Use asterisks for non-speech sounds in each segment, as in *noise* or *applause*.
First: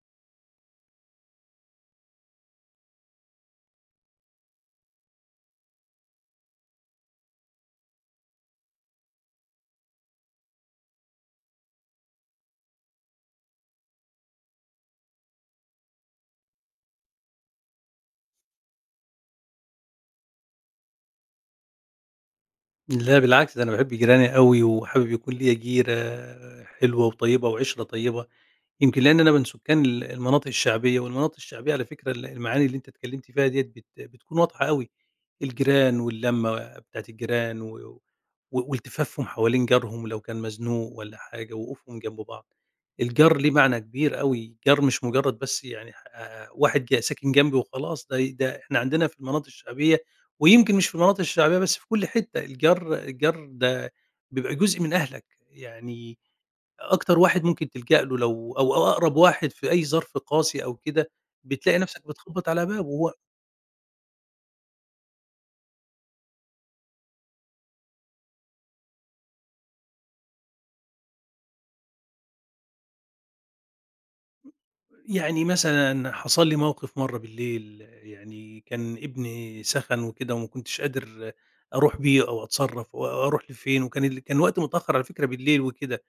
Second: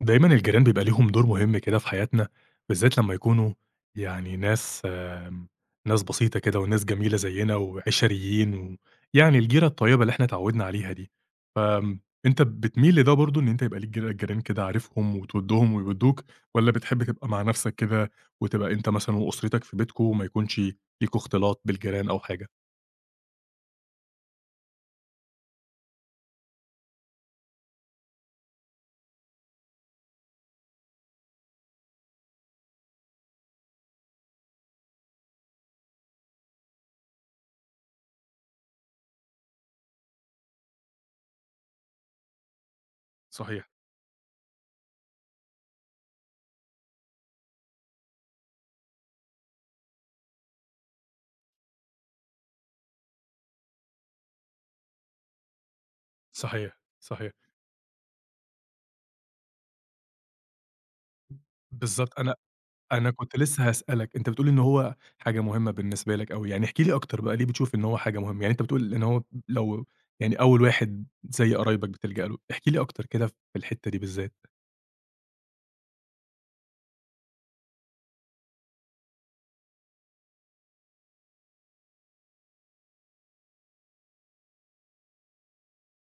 دايمًا الجيران بيبقى ليهم دور مهم كده في حياتنا، بالذات لمّا يكونوا يعني ناس ناس بسيطة كده وناس جميلة زيّنا وعِشَريين ويعني الجيرة الطيبة اللي إحنا اتعوّدنا عليها دي، فآمم، أنت بتميل لده برضه إن أنت يبقى ليك جيران كده عارفهم وتوِدّهم ويوِدّوك والّا بتحب تبقى مع نَفْسك كده وتبقى أنت مثلًا وأسرتك في بيتكم وما يكونش ليكم اختلاط بالجيران أو حاجة؟ لأ بالعكس، ده أنا باحب جيراني أوي، وحابب يكون ليّا جيرة حلوة وطيبة وعِشرة طيبة، يمكن لإن أنا من سكان المناطق الشعبية، والمناطق الشعبية على فكرة المعاني اللي أنت اتكلمت فيها ديّة بتكون واضحة أوي، الجيران واللمة بتاعة الجيران و و والتفافهم حوالين جارهم لو كان مزنوق والّا حاجة، وقوفهم جنب بعض. الجار ليه صحيح، معنى كبير أوي، جار مش مجرد بس يعني واحد ساكن جنبي وخلاص، ده إحنا عندنا في المناطق الشعبية ويمكن مش في المناطق الشعبية بس، في كل حتة الجار الجار ده بيبقى جزء من أهلك، يعني صحيح، أكتر صحيح، واحد ممكن تلجأ له لو أو أو أقرب واحد في أي ظرف قاسي أو كده، بتلاقي نفسك بالضبط. بتخبط على بابه، أنا هو كنت لسه هاسألك، أنت بتقول إن هو حاجة مهمة بالنسبة لك أوي، يعني احكِ لي أكتر بقى ليه بتشوف إن هو حاجة مهمة؟ يعني أنت بتقول إن هو لو يعني أول واحد زي قرايبك بتلجأ له، احكِ لي أكتر كده في الحتّة دي بالذات. يعني مثلًا حصل لي موقف مرّة بالليل يعني كان ابني سَخَن وكده وما كنتش قادر أروح بيه أو أتصرّف، و أروح لفين، وكان ال كان الوقت متأخّر على فكرة بالليل وكده.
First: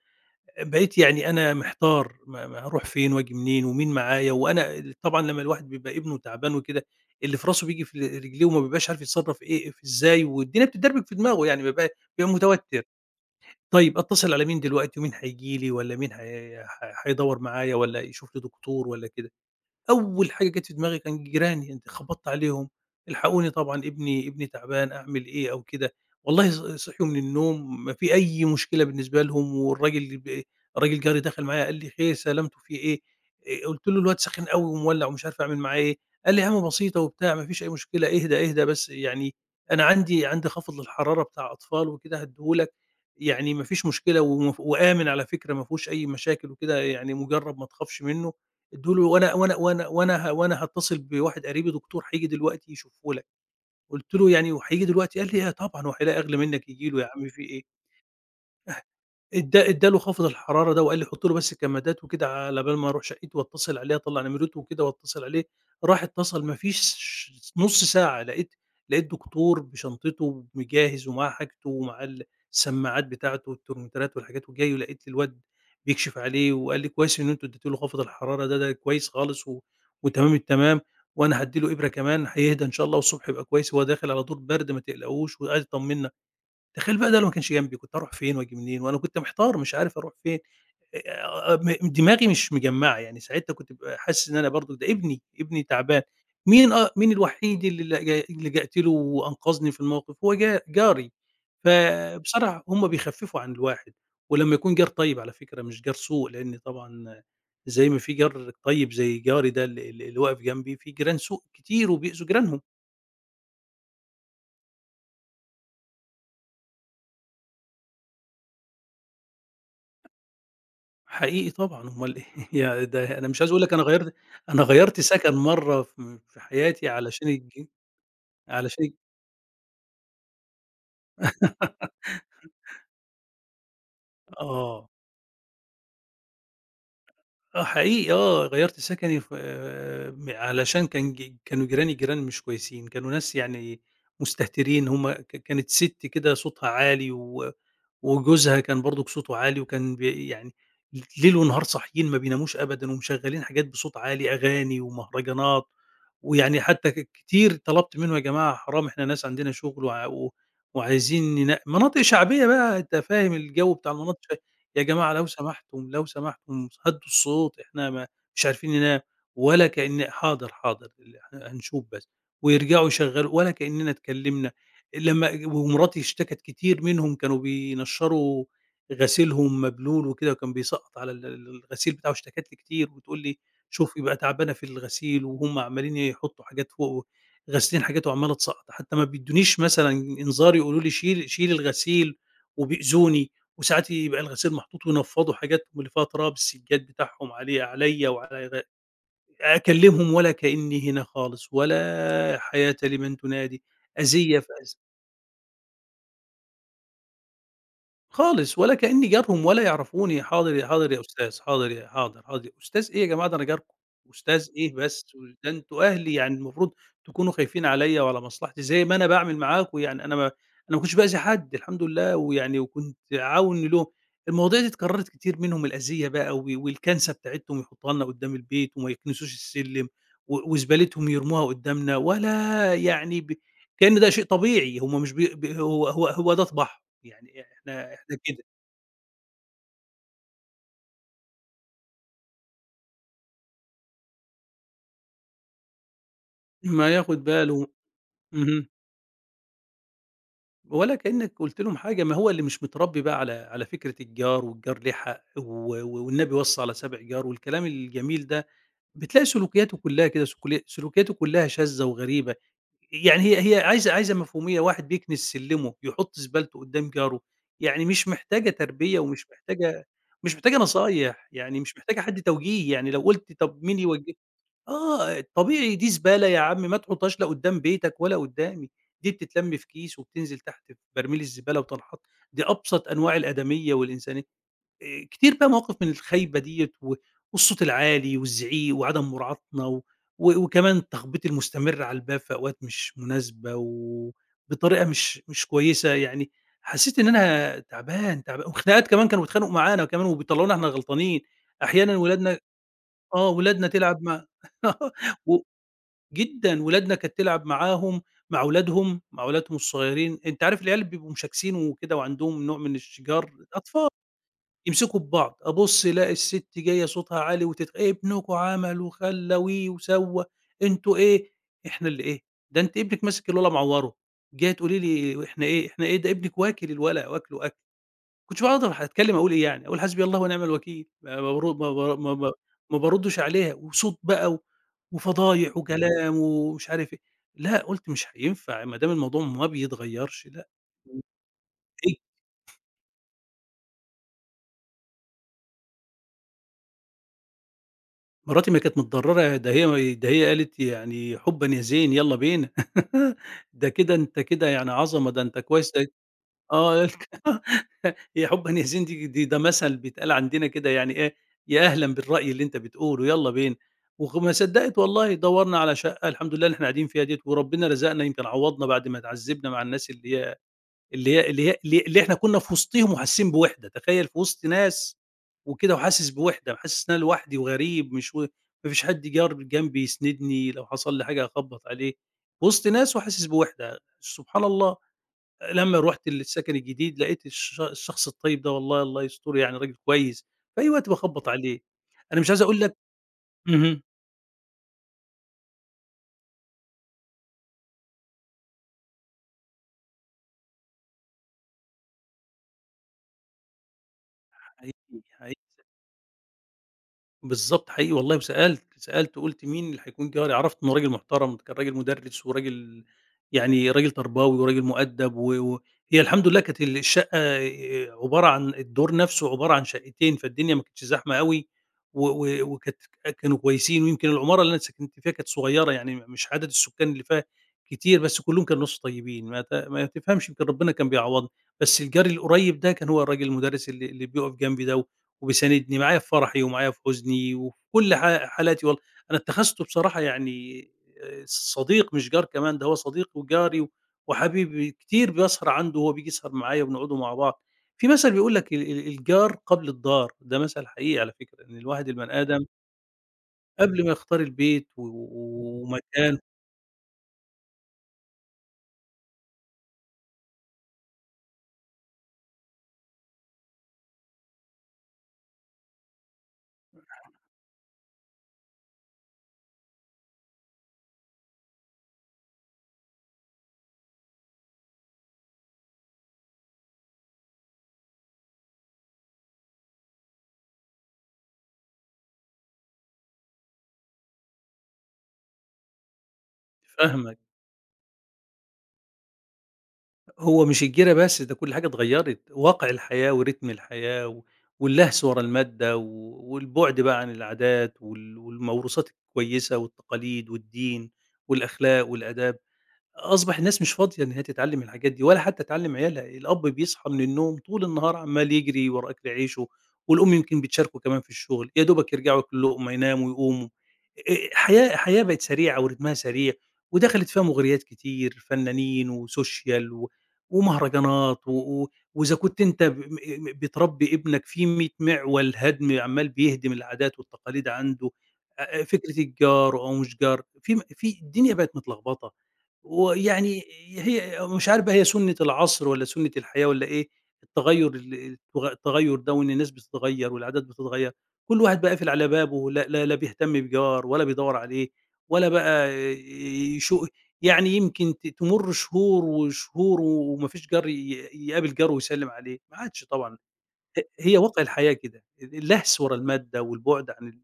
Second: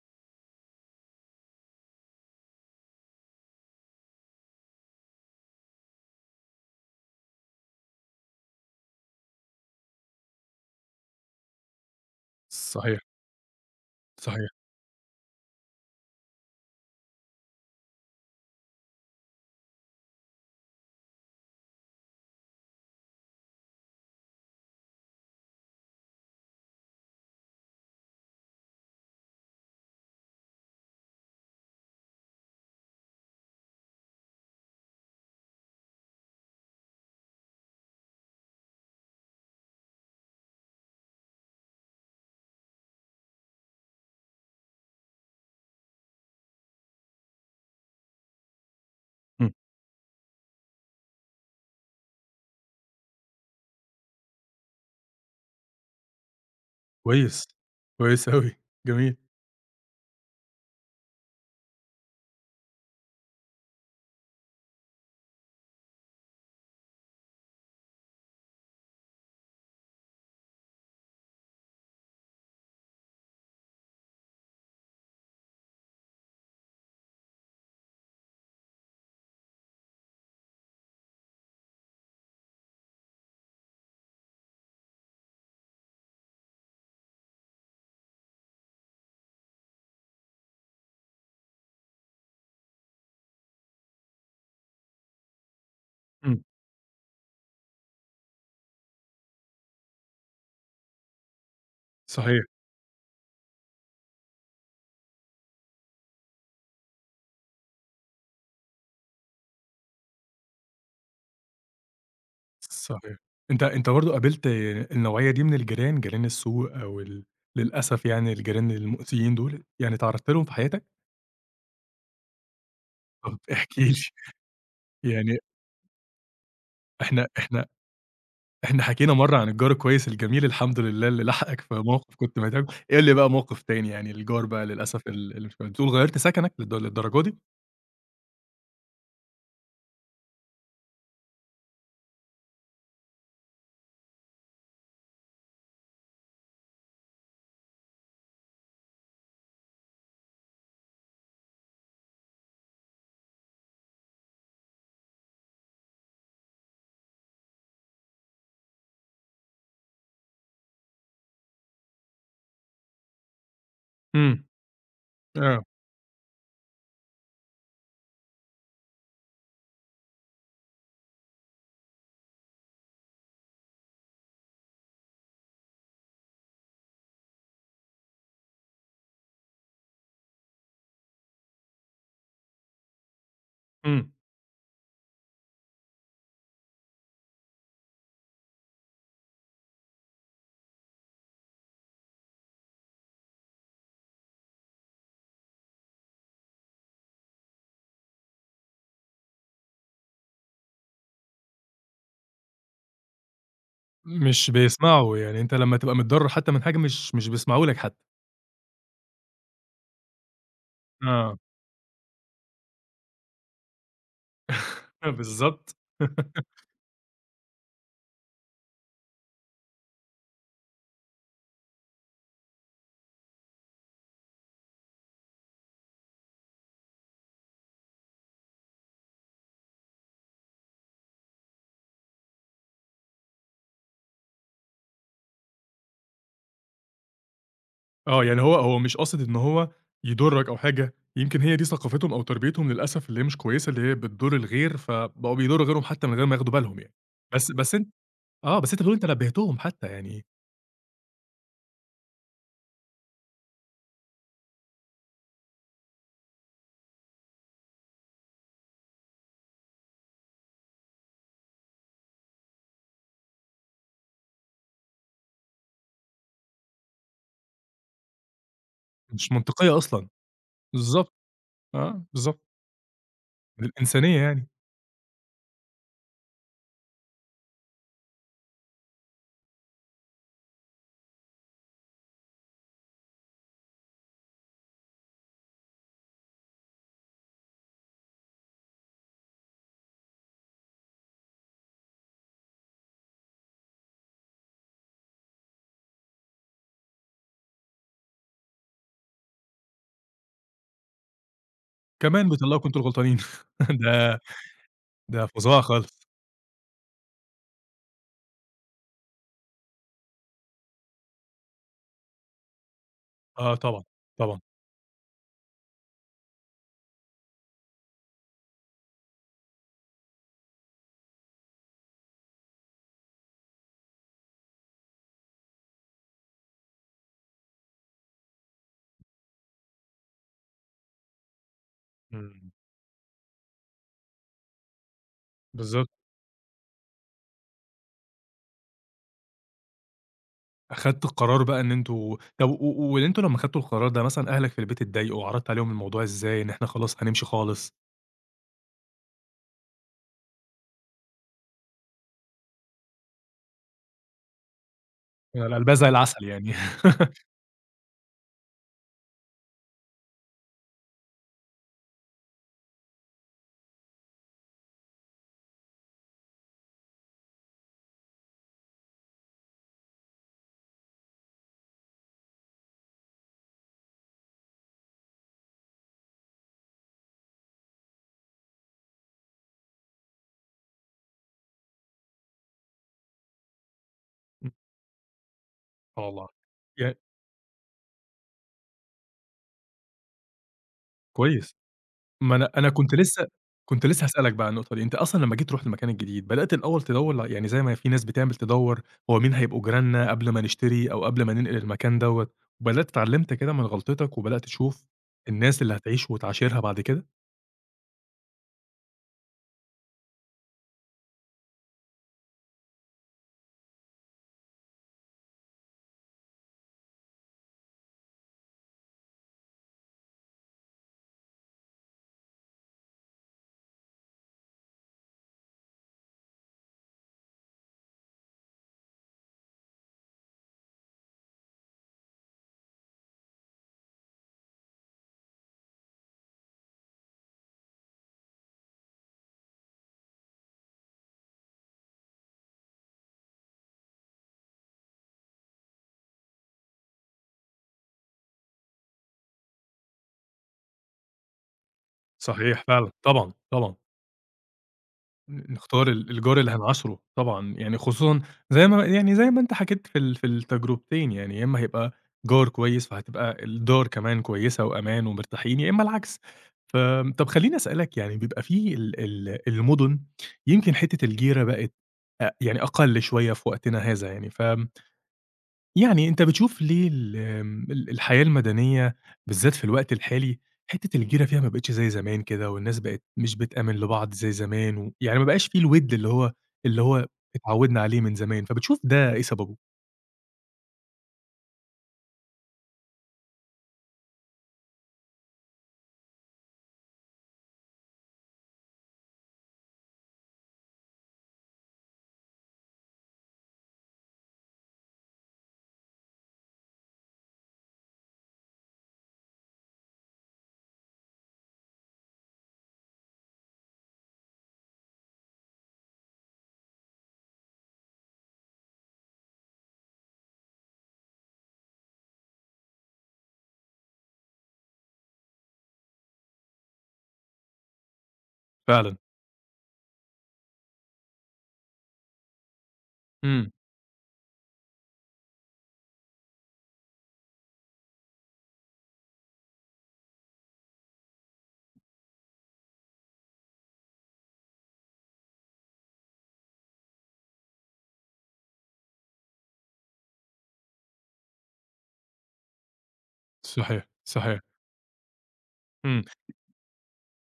بقيت يعني أنا محتار ما هاروح فين وآجي منين ومين معايا، وأنا طبعًا لمّا الواحد بيبقى ابنه تعبان وكده، اللي في راسه بييجي في رجليه وما بيبقاش عارف يتصرّف إيه إزاي، والدنيا بتتدربك في دماغه يعني بيبقى متوتر. صحيح، طيب أتصل على صحيح. مين دلوقتي ومين هييجي لي والّا مين هي ح هيدوّر معايا والّا يشوف لي دكتور والّا كده؟ أول حاجة جات في دماغي كان جيراني، أنت خبطت عليهم، "الحقوني طبعًا ابني ابني تعبان، أعمل إيه؟" أو كده. والله صحيوا من النوم ما في أي مشكلة بالنسبة لهم، والراجل اللي ب الراجل جاري دخل معايا قال لي: "خير سلامته في إيه؟" قُلت له: "الواد سخن أوي ومولّع ومش عارف أعمل معاه إيه." قال لي: "يا عم بسيطة وبتاع، ما فيش أي مشكلة، اهدى، اهدى بس يعني أنا عندي خافض للحرارة بتاع أطفال وكده هادّيه لك، يعني ما فيش مشكلة ومف وآمن على فكرة ما فيهوش أي مشاكل وكده، يعني مجرّب ما تخافش منه." ادّوا له وأنا إمم، وأنا وأنا وأنا ه وأنا هاتصل بواحد قريبي دكتور هييجي دلوقتي يشوفه لك." قُلت له: "يعني وهييجي دلوقتي؟" قال لي: "آه طبعًا، هو هيلاقي أغلى منّك ييجي له يا عم في كويس، إيه؟" كويس أوي، جميل، ادّا له خافض الحرارة ده وقال لي حُط له بس الكمادات وكده على بال ما أروح شقّتي وأتصل عليه، أطلّع نمرته وكده وأتصل عليه، راح اتصل ما فيش نُص ساعة لقيت دكتور بشنطته مجهّز ومعاه حاجته ومعاه السماعات بتاعته والترمومترات والحاجات وجاي ولقيت الواد بيكشف عليه وقال لي: "كويس إن أنتم ادّيتوا له خافض الحرارة ده، ده كويس خالص وتمام التمام وأنا هادّي له إبرة كمان هيهدى إن شاء الله والصبح يبقى كويس، هو داخل على دور برد ما تقلقوش." وقعد يطمّنا. تخيل بقى ده لو ما كانش جنبي كنت هاروح فين وآجي منين، وأنا كنت محتار مش عارف أروح فين، آآ آه، آه، دماغي مش مجمّعة، يعني ساعتها كنت بابقى حاسس إن أنا برضه ده ابني، ابني تعبان، إمم، مين الوحيد اللي لجأت له وأنقذني في الموقف؟ هو جاري، صحيح، فبصراحة هم بيخفّفوا عن الواحد، ولمّا يكون جار طيب على فكرة مش جار سوء، لإن طبعًا زي ما في جار طيب زي جاري ده ال ال اللي واقف جنبي، في جيران سوء كتير وبيؤذوا جيرانهم. صحيح. أنت برضه قابلت النوعية دي من الجيران، جيران السوء أو ال للأسف يعني الجيران المؤذيين دول، يعني اتعرّضت لهم في حياتك؟ حقيقي طبعًا، أُمّال إيه *laughs* يعني ده أنا طب مش عايز أقول لك احكِ أنا لي، غيّرت أنا غيّرت سكن يعني مرّة في حياتي إحنا إحنا إحنا علشان الج حكينا مرّة عن الجار الكويس الجميل الحمد لله اللي لحقك في *laughs* موقف كنت محتاجه، قل لي بقى موقف تاني يعني الجار بقى آه، للأسف ال اللي مش كويس، بتقول غيّرت سكنك للدرجة دي؟ آه حقيقي آه، غيّرت سكني ف م علشان كانوا جيراني جيران مش كويسين، كانوا ناس يعني مستهترين، هم ك كانت سِت كده صوتها عالي و وجوزها كان برضك صوته عالي وكان يعني ليل ونهار صاحيين ما بيناموش أبدًا ومشغّلين حاجات بصوت عالي، أغاني ومهرجانات، ويعني حتى كتير طلبت منه: "يا جماعة حرام إحنا ناس عندنا شغل و وعايزين ننا" مناطق شعبية بقى أنت فاهم الجو بتاع المناطق الش إمم، "يا جماعة لو آه، سمحتم، لو سمحتم هدّوا الصوت إحنا ما مش عارفين ننام." ولا كأن "حاضر، حاضر ال ه هنشوف بس." ويرجعوا يشغّلوا ولا كأننا اتكلمنا. لمّا ومراتي اشتكت كتير منهم كانوا بينشّروا غسيلهم مبلول وكده وكان بيسقّط على ال ال الغسيل بتاعه، اشتكت لي كتير وتقول لي: "شوفي إمم، بقى تعبانة في الغسيل وهُم عمّالين يحطّوا حاجات فوق غاسلين حاجات وعمّالة تسقّط." حتى ما بيدّونيش مثلًا إنذار يقولوا لي شيلي الغسيل وبيأذوني، وساعات يبقى الغسيل محطوط وينفّضوا حاجات اللي فيها تراب السجّاد بتاعهم عليه عليّا وعلى غ أكلّمهم ولا كإنّي هنا خالص ولا حياة لمن تنادي، أذيّة في مش أذ بيسمعوا يعني أنت لمّا تبقى متضرر حتى من حاجة مش بيسمعوا لك حتى، خالص ولا كإنّي جارهم ولا يعرفوني، حاضر يا حاضر يا آه، أستاذ، حاضر يا حاضر، حاضر، أستاذ إيه يا جماعة ده أنا جاركم، أستاذ إيه بس، *laughs* ده أنتم بالضبط، أهلي يعني المفروض تكونوا خايفين عليّا وعلى مصلحتي زي ما أنا باعمل معاكم، يعني أنا ما كنتش بأذي حد الحمد لله ويعني وكنت عاون لهم، المواضيع دي اتكررت كتير منهم الأذية بقى و والكنسة بتاعتهم يحطوها لنا قدّام البيت وما يكنسوش السلِّم و وزبالتهم يرموها قدّامنا ولا يعني كإن ده شيء طبيعي، هم مش بي ب هو ده طباعهم. يعني إحنا آه كده. يعني هو مش قاصد إن هو يضرك أو حاجة، يمكن هي دي ثقافتهم أو تربيتهم للأسف اللي هي مش كويسة، اللي هي بتضر الغير، فبقوا بيضروا غيرهم حتى من غير ما ياخدوا بالهم ما يعني، ياخد بس باله بس أنت آه، اهم. بس أنت بتقول أنت نبهتهم حتى يعني ولا كأنك قُلت لهم حاجة، ما هو اللي مش متربّي بقى على على فكرة الجار والجار ليه حق و و- والنبي وَصّى على 7 جار والكلام الجميل ده، بتلاقي سلوكياته كلّها كده سكلي سلوكياته كلّها شاذة وغريبة، يعني هي هي عايزة مفهومية، واحد بيكنس سلِّمه، يحُط زبالته قدّام جاره، يعني مش محتاجة تربية ومش مش منطقية محتاجة أصلًا، مش محتاجة بالضبط، نصايح، يعني مش محتاجة آه، حد بالضبط، توجيه، يعني لو قُلت طَب مين للإنسانية يعني، آه، طبيعي دي زبالة يا عم ما تحطهاش لا قدّام بيتك ولا قدّامي، دي بتتلم في كيس وبتنزل تحت في برميل الزبالة وتنحط، دي أبسط أنواع الآدمية والإنسانية. كتير بقى مواقف من الخايبة ديّة و والصوت العالي والزعيق وعدم مراعاتنا و و- وكمان التخبيط المستمر على الباب في أوقات مش مناسبة وبطريقة مش كويسة، يعني حسيت إن أنا تعبان، تعبان وخناقات كمان كانوا بيتخانقوا معانا كمان وبيطلعونا إحنا غلطانين، أحيانًا كمان ولادنا بيطلّعوكم أنتم الغلطانين آه، ولادنا *laughs* تلعب ده *laughs* ده و فظاعة خالص، جدًا، ولادنا كانت تلعب معاهم، مع ولادهم، الصغيرين، أنت عارف العيال بيبقوا مشاكسين وكده وعندهم نوع من الشِجار، آه طبعًا، أطفال، طبعًا، يمسكوا في بعض، أبُص ألاقي السِت جاية صوتها عالي "ابنكم عمل وخلّى وي وسوّى، أنتم إيه؟" إحنا اللي إيه؟ ده أنتِ ابنِك ماسك الولا معوّره، جاية تقولي لي إحنا إيه، إحنا إيه، ده ابنِك واكل الولا، واكله أكل. ما كنتش باقدر هاتكلم أقول إيه يعني، أقول حسبي الله ونعم الوكيل، ما ما بارو ما بار ما ما إمم، ما باردش عليها، وصوت بقى و وفضايح بالضبط، وكلام ومش عارف إيه، لأ قُلت مش هينفع ما دام الموضوع ما بيتغيّرش لأ، أخدت القرار بقى إن إيه أنتم طب وأنتم لمّا خدتوا القرار ده مثلًا أهلك في البيت اتضايقوا، وعرضت عليهم الموضوع إزاي، إن إحنا خلاص هنمشي خالص؟ مراتي ما كانت متضرّرة ده هي ده هي قالت يعني حُبًا يا زين يالّا بينا *laughs* ده كده أنت كده يعني عظمة، ده أنت أنا كويس قلبها زي العسل يعني، آه *laughs* هي حُبًا يا زين دي دي ده مثل بيتقال عندنا كده يعني إيه، يا أهلًا بالرأي اللي أنت بتقوله يالّا بينا، وما صدّقت والله دوّرنا على شقة الحمد لله اللي إحنا قاعدين فيها ديّة، وربنا رزقنا يمكن عوّضنا بعد ما اتعذّبنا مع الناس اللي هي اللي إحنا كنا في وسطهم وحاسين بوِحدة، تخيّل في وسط ناس وكده وحاسس بوِحدة، حاسس إن أنا لوحدي وغريب مش و ما فيش حد جار جنبي يسندني لو حصل لي حاجة أخبّط عليه، وسط ناس وحاسس بوِحدة، سبحان *laughs* إمم، الله. لمّا آه رُحت والله، السكن ي الجديد لقيت الشخص الطيب ده والله الله يستره يعني راجل كويس، في أي وقت باخبّط كويس. عليه. أنا مش ما عايز أنا أقول أنا لك كنت لسه اهم، كنت لسه هاسألك بقى على النقطة دي، أنت أصلًا لمّا جيت رُحت المكان الجديد، بدأت الأول تدوّر ل يعني زي ما في ناس بتعمل تدوّر هو مين هيبقوا جيراننا قبل ما نشتري أو قبل ما ننقل المكان دوّة، وبدأت اتعلمت كده من غلطتك وبدأت تشوف حقيقي، حقيقي. الناس اللي هتعيش وتعاشرها بعد كده؟ بالضبط حقيقي والله وسألت، سألت قُلت مين اللي هيكون جاري، عرفت إنه راجل محترم، كان راجل مُدرِّس وراجل يعني راجل تربوي وراجل مؤدّب وهي و و هي الحمد لله كانت الشقة عبارة عن الدور نَفْسه عبارة عن شقتين، فالدنيا ما كانتش زحمة أوي و و وكانت كانوا كويسين ويمكن العمارة اللي أنا سكنت فيها كانت صغيرة، يعني مش عدد السُكّان اللي فيها كتير، بس كُلّهم كانوا ناس طيبين ما تفهمش يمكن ربنا كان بيعوّضني، بس الجار القريب ده كان هو الراجل المُدرِّس اللي بيُقف جنبي ده و وبيساندني معايا في فرحي ومعايا في حزني وفي كل حالاتي والله انا اتخذته بصراحه يعني آه، صديق مش جار كمان ده هو صديق وجاري و- وحبيبي كتير بيسهر عنده وهو بيجي يسهر معايا وبنقعدوا مع بعض في مثل بيقول لك الجار قبل الدار ده مثل حقيقي على فكره ان الواحد البني ادم صحيح فعلًا، طبعًا، طبعًا. قبل ما يختار البيت و- ن و- نختار ال ومكان الجار اللي هنعاشره طبعًا، يعني خصوصًا زي ما يعني زي ما أنت حكيت في ال في التجربتين، يعني يا إمّا هيبقى جار كويس، فهتبقى الدار كمان كويسة وأمان ومرتاحين، يا إمّا العكس. طب خلّيني أسألك يعني بيبقى في ال ال المُدن يمكن حتّة الجيرة بقت أ يعني أقل شوية في وقتنا هذا يعني، ف يعني أنت بتشوف ليه ال ال الحياة المدنية بالذات في الوقت الحالي، حتّة الجيرة فيها ما بقِتش زي زمان كده والناس بقت مش بتآمن لبعض زي زمان و يعني ما بقاش في الوِد اللي هو فاهمك اتعوّدنا عليه من زمان، فبتشوف ده إيه سببه؟ هو مش الجيرة بس، ده كل حاجة اتغيّرت، واقع الحياة ورتم الحياة و واللهس ورا المادة و والبُعد بقى عن العادات وال والموروثات الكويسة والتقاليد والدين والأخلاق والآداب. أصبح الناس مش فاضية إن هي تتعلّم الحاجات دي ولا حتى تعلّم عيالها، الأب بيصحى من النوم طول النهار عمّال يجري ورا أكل عيشه، والأم يمكن بتشاركه كمان في الشغل، يا دوبك يرجعوا ياكلوا لقمة يناموا ويقوموا، حياة بقت سريعة ورتمها سريع، ودخلت فيها مغريات كتير، فنانين وسوشيال و ومهرجانات و و وإذا كنت أنت ب م بتربي ابنك في 100 معول هدم عمّال بيهدم العادات والتقاليد عنده، فعلًا. فكرة الجار أو مش جار، في الدنيا بقت متلخبطة. ويعني إمم، هي مش عارفة هي سُنّة العصر والّا سُنّة الحياة والّا إيه، التغيُّر ال التغ التغيُّر ده وإن الناس بتتغيّر والعادات بتتغيّر، كل واحد بقى قافل على بابه لا بيهتم بجار ولا بيدوّر عليه ولا بقى يشو يعني يمكن تمُر شهور وشهور وما فيش جار يقابل جاره ويسلِّم عليه، ما عادش طبعًا، ه صحيح، هي صحيح. واقع الحياة كده، اللهس ورا إمم. المادة والبُعد عن ال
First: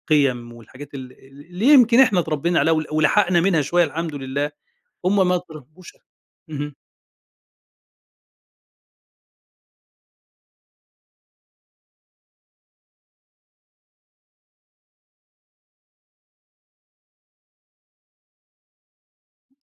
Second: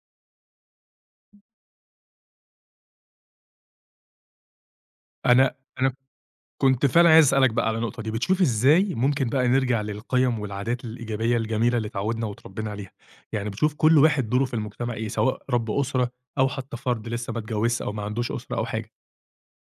القيم والحاجات اللي يمكن إحنا اتربينا عليها ولحقنا منها شوية الحمد لله، هم ما أنا اتربوش اهم. كنت فعلًا عايز أسألك بقى على النقطة دي، بتشوف إزاي ممكن بقى نرجع للقيم والعادات الإيجابية الجميلة اللي اتعودنا واتربينا عليها؟ يعني بتشوف كل واحد دوره في المجتمع إيه، سواء رب أسرة أو حتى فرد لسه ما اتجوزش أو ما عندوش أسرة أو حاجة،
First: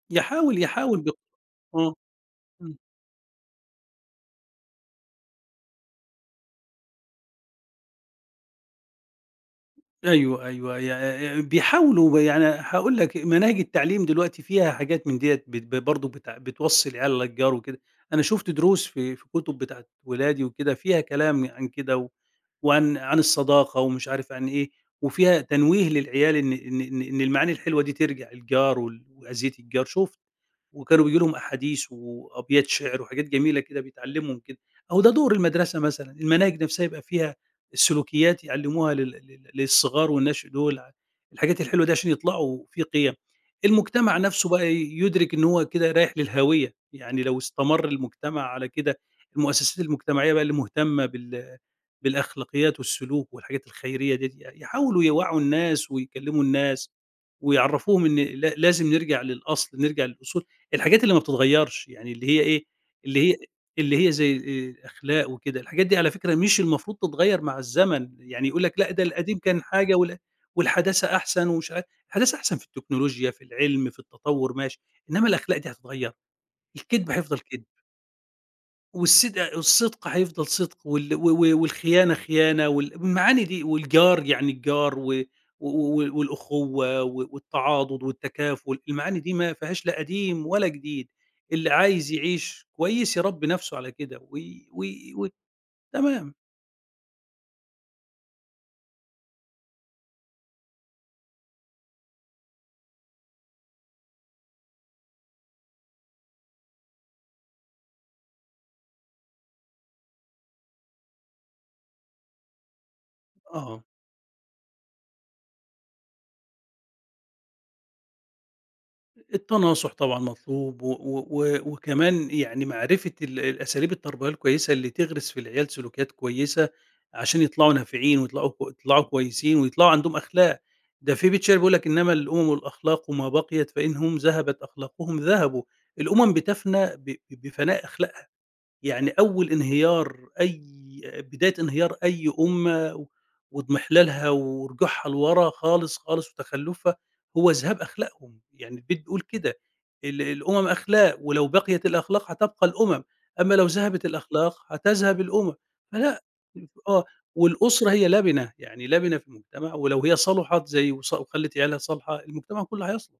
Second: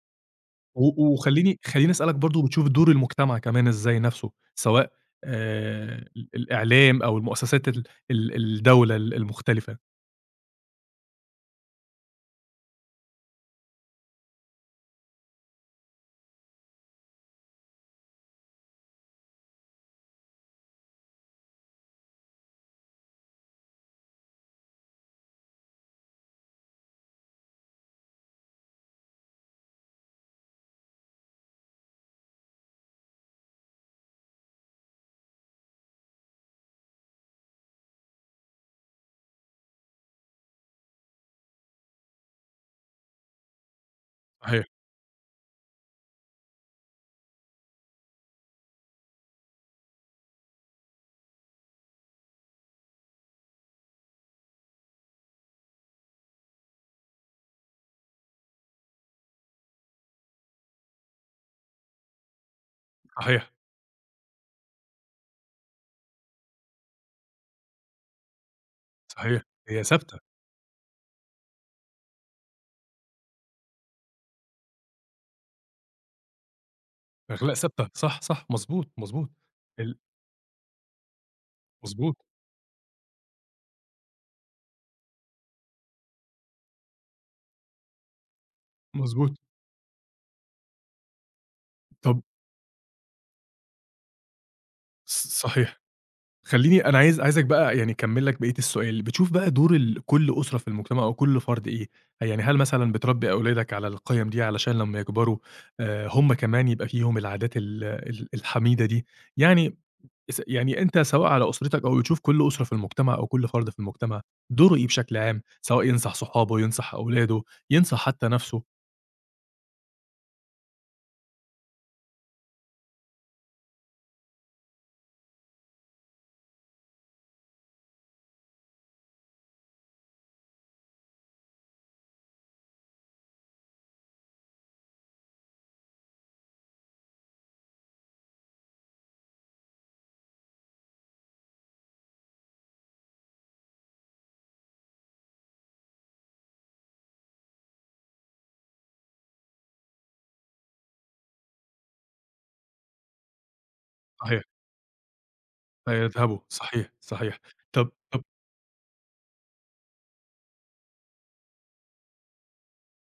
يحاول يحاول ب و وخلّيني آه، أسألك برضه بتشوف إمم. دور المجتمع كمان إزاي نَفْسه، سواء ال الإعلام أو المؤسسات ال ال الدولة ال المختلفة؟ أيوه، أيوه، بيحاولوا يعني هاقول لك مناهج التعليم دلوقتي فيها حاجات من ديّة بت ب برضه بتوصّي العيال على الجَار وكده، أنا شُفت دروس في كتب بتاعة ولادي وكده فيها كلام عن كده وعن عن الصداقة ومش عارف عن إيه، وفيها تنويه للعيال إن المعاني الحلوة دي ترجع للجار وال وأذية الجار، شوف وكانوا بييجوا لهم أحاديث وأبيات شعر وحاجات جميلة كده بيتعلمهم كده، أهو ده دور المدرسة مثلًا، المناهج نفسها يبقى فيها السلوكيات يعلموها لل لل للصغار والنشء دول، الحاجات الحلوة دي عشان يطلعوا في قيم. المجتمع نفسه بقى صحيح، يدرك إن هو كده رايح للهوية، يعني لو استمر المجتمع على كده، المؤسسات المجتمعية بقى اللي مهتمة بالأخلاقيات والسلوك والحاجات الخيرية ديّة، يحاولوا يوعّوا الناس ويكلموا الناس. ويعرّفوهم إن لا لازم نرجع للأصل، نرجع للأصول، الحاجات اللي ما بتتغيّرش، يعني اللي هي إيه، اللي هي صحيح، اللي هي زي الأخلاق وكده، الحاجات دي على فكرة مش المفروض تتغيّر مع الزمن، يعني يقول لك لأ ده القديم صحيح. كان هي حاجة وال ثابتة، والحداثة أحسن ومش عارف الحداثة أحسن في التكنولوجيا، في العلم، في التطوّر ماشي، إنّما الأخلاق دي هتتغيّر، الكدب هيفضل أخلاق كدب. ثابتة، صح، مضبوط، والصد ال الصدق هيفضل صدق وال و و والخيانة مضبوط، خيانة وال والمعاني دي والجار يعني الجار و و و والأخوة و والتعاضد والتكافل، المعاني دي مضبوط، ما فيهاش لا قديم ولا جديد، اللي عايز طَب يعيش كويس يربي نفسه على كده وي وي و ص صحيح. تمام، خلّيني أنا عايز عايزك بقى يعني أكمّل لك بقية السؤال، بتشوف بقى دور ال كل أسرة في المجتمع أو كل فرد إيه؟ يعني هل مثلًا بتربّي أولادك على القِيَم دي علشان لمّا يكبروا هم كمان يبقى فيهم العادات ال ال الحميدة دي؟ يعني س يعني أنت سواء على أسرتك أو بتشوف كل أسرة في المجتمع أو كل فرد في آه. المجتمع دوره إيه بشكل عام، سواء ينصح صحابه، ينصح أولاده، ينصح حتّى نَفْسه التناصح طبعًا مطلوب، و و و- وكمان يعني معرفة الأساليب التربوية الكويسة اللي تغرس في العيال سلوكيات كويسة، عشان يطلعوا نافعين ويطلعوا يطلعوا كويسين ويطلعوا عندهم أخلاق، ده في بيت شعر بيقول لك: "إنما الأمم الأخلاق ما بقيت فإنهم ذهبت أخلاقهم ذهبوا." الأمم بتفنى بفناء أخلاقها. يعني أول انهيار أي بداية انهيار أي أمة واضمحلالها ورجوعها لورا خالص، خالص وتخلُّفها هو ذهاب أخلاقهم، يعني البيت بيقول كده، الأمم أخلاق ولو بقيت الأخلاق هتبقى الأمم، أما لو ذهبت صحيح، الأخلاق هتذهب الأمم، فلأ فيذهبوا صحيح، آه، صحيح. والأسرة طَب هي طَب لبنة، يعني لبنة في المجتمع ولو هي صلُحت زي وص وخلّت عيالها صالحة المجتمع كله هيصلح.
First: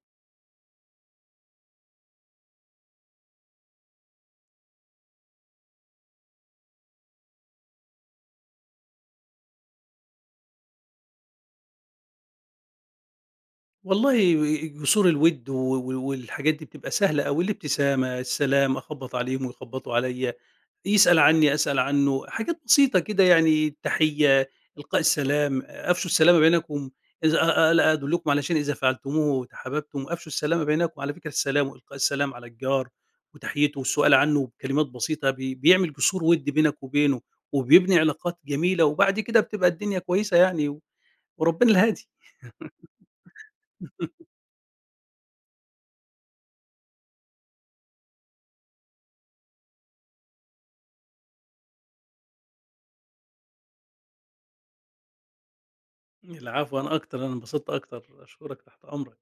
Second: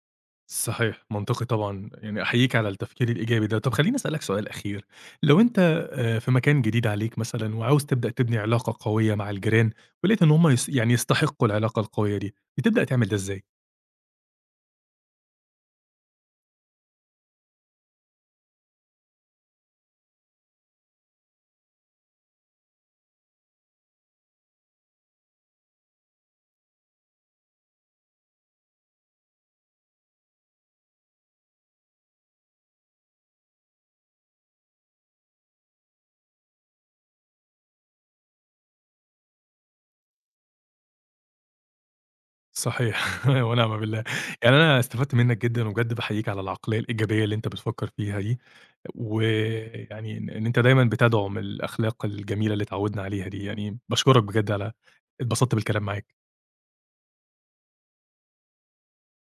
صحيح، منطقي طبعًا، يعني أحييك على التفكير الإيجابي ده. طب خلّيني أسألك سؤال أخير، لو أنت في مكان جديد عليك مثلًا وعاوز تبدأ تبني علاقة قوية مع الجيران، ولقيت إن هم يس يعني يستحقوا العلاقة القوية دي، بتبدأ تعمل ده إزاي؟ والله جسور الوِد و و والحاجات دي بتبقى سهلة أوي، الابتسامة، السلام، أخبّط عليهم ويخبّطوا عليّا، يسأل عنّي أسأل عنّه، حاجات بسيطة كده يعني التحية، إلقاء السلام، أفشوا السلام بينكم إذا ألا أدلكم على شيء إذا فعلتموه تحاببتم، أفشوا السلام بينكم، على فكرة السلام وإلقاء السلام على الجار وتحيته والسؤال عنّه بكلمات بسيطة بيعمل جسور وِد بينك وبينه، وبيبني علاقات جميلة، وبعد كده بتبقى الدنيا كويسة يعني، وربنا الهادي. صحيح *laughs* ونعم بالله، يعني أنا استفدت منك جدًا وبجد باحييك على العقلية الإيجابية اللي أنت بتفكر فيها دي، ويعني إن أنت دايمًا بتدعم الأخلاق الجميلة اللي اتعودنا عليها دي، يعني باشكرك بجد على اتبسطت بالكلام معاك. العفو أنا أكتر، أنا انبسطت أكتر، أشكرك، تحت أمرك.